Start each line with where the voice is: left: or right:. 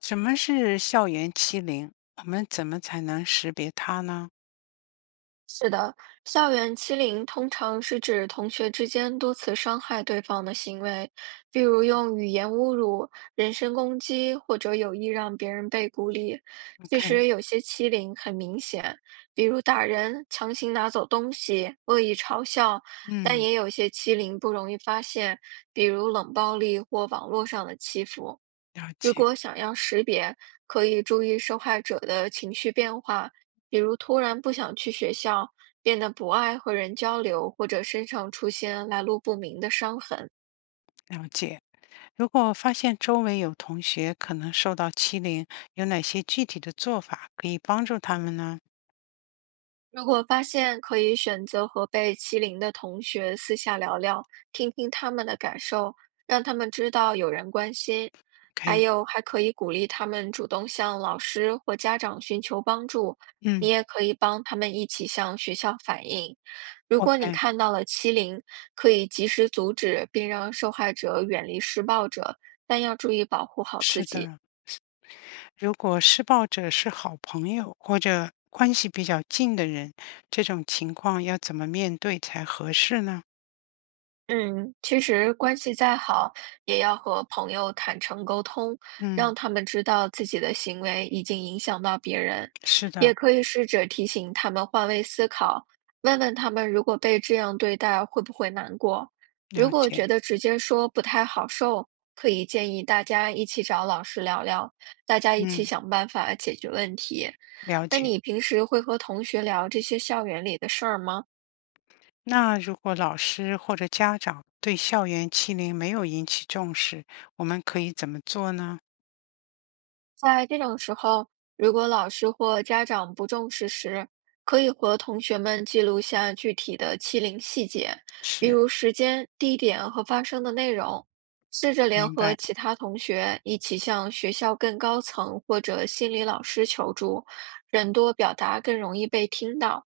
left: 什么是校园欺凌？我们怎么才能识别它呢
right: 是的，校园欺凌通常是指同学之间多次伤害对方的行为，比如用语言侮辱、人身攻击，或者有意让别人被孤立。其
left: ？OK，
right: 实有些欺凌很明显，比如打人、强行拿走东西、恶意嘲笑，但
left: 嗯，
right: 也有些欺凌不容易发现，比如冷暴力或网络上的欺负。
left: 了
right: 如
left: 解
right: 果想要识别，可以注意受害者的情绪变化，比如突然不想去学校，变得不爱和人交流，或者身上出现来路不明的伤痕。
left: 了解。如果发现周围有同学可能受到欺凌，有哪些具体的做法可以帮助他们呢
right: 如果发现可以选择和被欺凌的同学私下聊聊，听听他们的感受，让他们知道有人关心。还
left: ？OK，
right: 有，还可以鼓励他们主动向老师或家长寻求帮助。你
left: 嗯
right: 也可以帮他们一起向学校反映。如果你
left: ，OK，
right: 看到了欺凌，可以及时阻止，并让受害者远离施暴者，但要注意保护好
left: 是
right: 自己。
left: 的。如果施暴者是好朋友或者关系比较近的人，这种情况要怎么面对才合适呢？
right: 嗯，其实关系再好，也要和朋友坦诚沟通，
left: 嗯，
right: 让他们知道自己的行为已经影响到别人。
left: 是的，
right: 也可以试着提醒他们换位思考，问问他们如果被这样对待会不会难过。
left: 了
right: 如果
left: 解，
right: 觉得直接说不太好受，可以建议大家一起找老师聊聊，大家一起
left: 嗯，
right: 想办法解决问题。
left: 了
right: 那
left: 解。
right: 你平时会和同学聊这些校园里的事儿吗？
left: 那如果老师或者家长对校园欺凌没有引起重视，我们可以怎么做呢？
right: 在这种时候，如果老师或家长不重视时，可以和同学们记录下具体的欺凌细节，比
left: 是，
right: 如时间、地点和发生的内容。试着联
left: 明
right: 合
left: 白，
right: 其他同学一起向学校更高层或者心理老师求助，人多表达更容易被听到。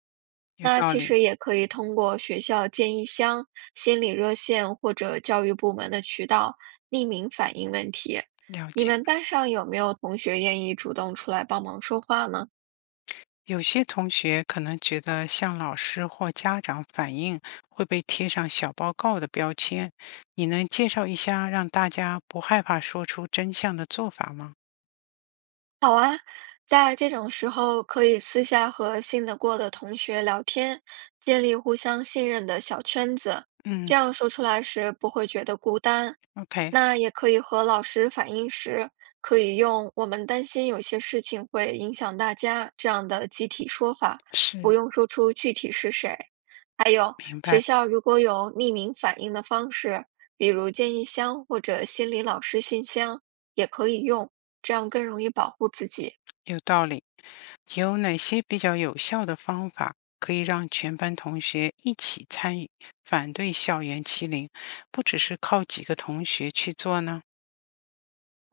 left: 有
right: 那
left: 道
right: 其
left: 理，
right: 实也可以通过学校建议箱、心理热线或者教育部门的渠道匿名反映问题。
left: 了
right: 你
left: 解。
right: 们班上有没有同学愿意主动出来帮忙说话呢？
left: 有些同学可能觉得向老师或家长反映会被贴上小报告的标签，你能介绍一下让大家不害怕说出真相的做法吗？
right: 好啊，在这种时候可以私下和信得过的同学聊天，建立互相信任的小圈子，
left: 嗯
right: 这样说出来时不会觉得孤单。
left: ，OK，
right: 那也可以和老师反映时，可以用“我们担心有些事情会影响大家”这样的集体说法，
left: 是，
right: 不用说出具体是谁。还有，
left: 明
right: 学
left: 白。
right: 校如果有匿名反映的方式，比如建议箱或者心理老师信箱。也可以用，这样更容易保护自己。
left: 有道理。有哪些比较有效的方法可以让全班同学一起参与，反对校园欺凌，不只是靠几个同学去做呢？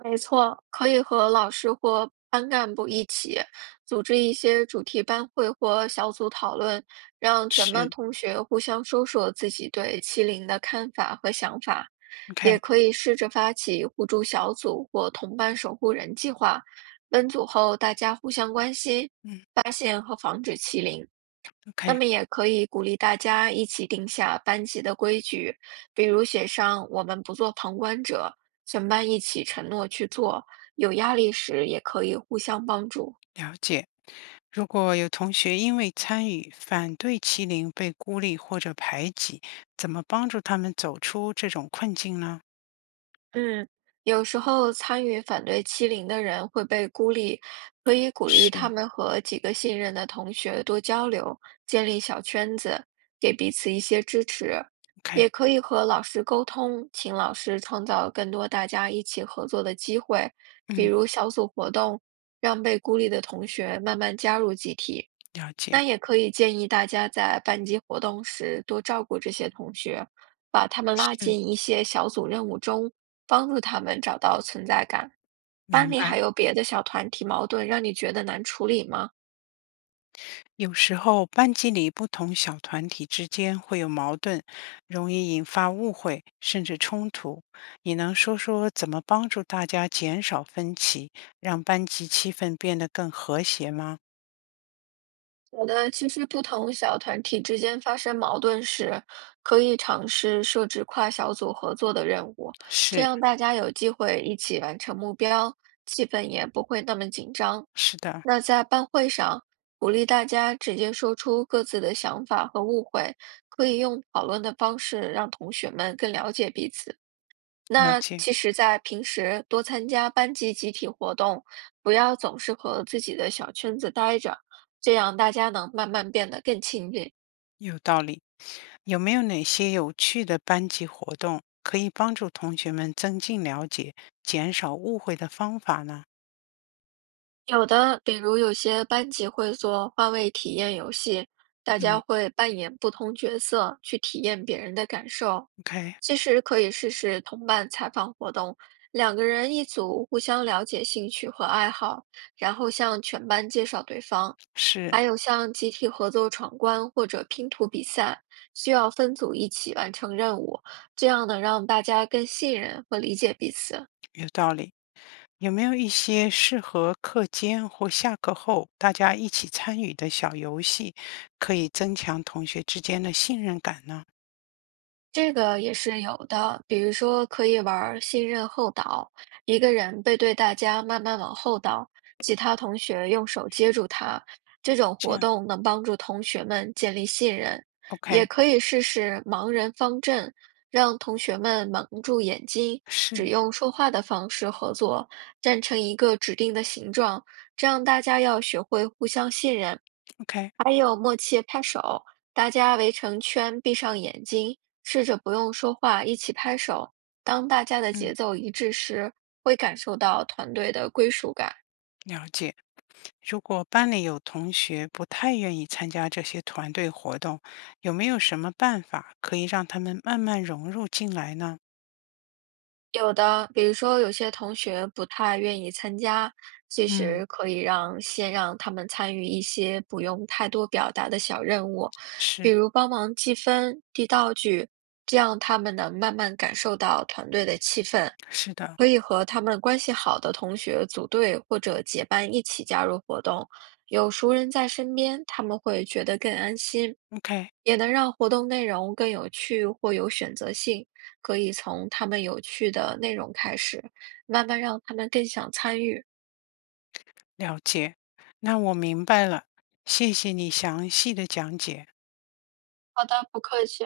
right: 没错，可以和老师或班干部一起组织一些主题班会或小组讨论，让全班
left: 是
right: 同学互相说说自己对欺凌的看法和想法。也
left: ，OK，
right: 可以试着发起互助小组或同伴守护人计划，分组后大家互相关心，
left: 嗯
right: 发现和防止欺凌。那
left: ，OK，
right: 么也可以鼓励大家一起定下班级的规矩，比如写上“我们不做旁观者”，全班一起承诺去做。有压力时也可以互相帮助。
left: 了解。如果有同学因为参与反对欺凌被孤立或者排挤，怎么帮助他们走出这种困境呢？
right: 嗯，有时候参与反对欺凌的人会被孤立，可以鼓励他
left: 是
right: 们和几个信任的同学多交流，建立小圈子，给彼此一些支持。
left: ，OK，
right: 也可以和老师沟通，请老师创造更多大家一起合作的机会，比
left: 嗯，
right: 如小组活动，让被孤立的同学慢慢加入集体。
left: 了解，
right: 那也可以建议大家在班级活动时多照顾这些同学，把他们拉
left: 是，
right: 进一些小组任务中，帮助他们找到存在感。班
left: 明
right: 里
left: 白。
right: 还有别的小团体矛盾让你觉得难处理吗？
left: 有时候班级里不同小团体之间会有矛盾，容易引发误会甚至冲突。你能说说怎么帮助大家减少分歧，让班级气氛变得更和谐吗？
right: 好的，其实不同小团体之间发生矛盾时，可以尝试设置跨小组合作的任务，这
left: 是，
right: 样大家有机会一起完成目标，气氛也不会那么紧张。
left: 是的，
right: 那在班会上，鼓励大家直接说出各自的想法和误会，可以用讨论的方式让同学们更了解彼此。
left: 了
right: 那
left: 解，
right: 其实，在平时多参加班级集体活动，不要总是和自己的小圈子待着，这样大家能慢慢变得更亲近。
left: 有道理。有没有哪些有趣的班级活动可以帮助同学们增进了解、减少误会的方法呢？
right: 有的，比如有些班级会做换位体验游戏，大家
left: 嗯
right: 会扮演不同角色去体验别人的感受。
left: ，OK，
right: 其实可以试试同伴采访活动，两个人一组，互相了解兴趣和爱好，然后向全班介绍对方。
left: 是
right: 还有像集体合作闯关或者拼图比赛，需要分组一起完成任务，这样能让大家更信任和理解彼此。
left: 有道理。有没有一些适合课间或下课后大家一起参与的小游戏，可以增强同学之间的信任感呢？
right: 这个也是有的，比如说可以玩儿信任后导，一个人背对大家慢慢往后倒，其他同学用手接住他。这种
left: 这
right: 活
left: 样
right: 动能帮助同学们建立信任，
left: ，OK，
right: 也可以试试盲人方阵，让同学们蒙住眼睛，
left: 是
right: 只用说话的方式合作，站成一个指定的形状，这样大家要学会互相信任。
left: OK，
right: 还有默契拍手，大家围成圈，闭上眼睛，试着不用说话，一起拍手。当大家的
left: 嗯，
right: 节奏一致时，会感受到团队的归属感。
left: 了解。如果班里有同学不太愿意参加这些团队活动，有没有什么办法可以让他们慢慢融入进来呢？
right: 有的，比如说有些同学不太愿意参加，其
left: 嗯，
right: 实可以让先让他们参与一些不用太多表达的小任务，比
left: 是
right: 如帮忙记分、递道具，这样他们能慢慢感受到团队的气氛。
left: 是的
right: 可以和他们关系好的同学组队或者结伴一起加入活动，有熟人在身边，他们会觉得更安心，
left: ，OK，
right: 也能让活动内容更有趣或有选择性。可以从他们有趣的内容开始，慢慢让他们更想参与。
left: 了解。那我明白了，谢谢你详细的讲解。
right: 好的，不客气。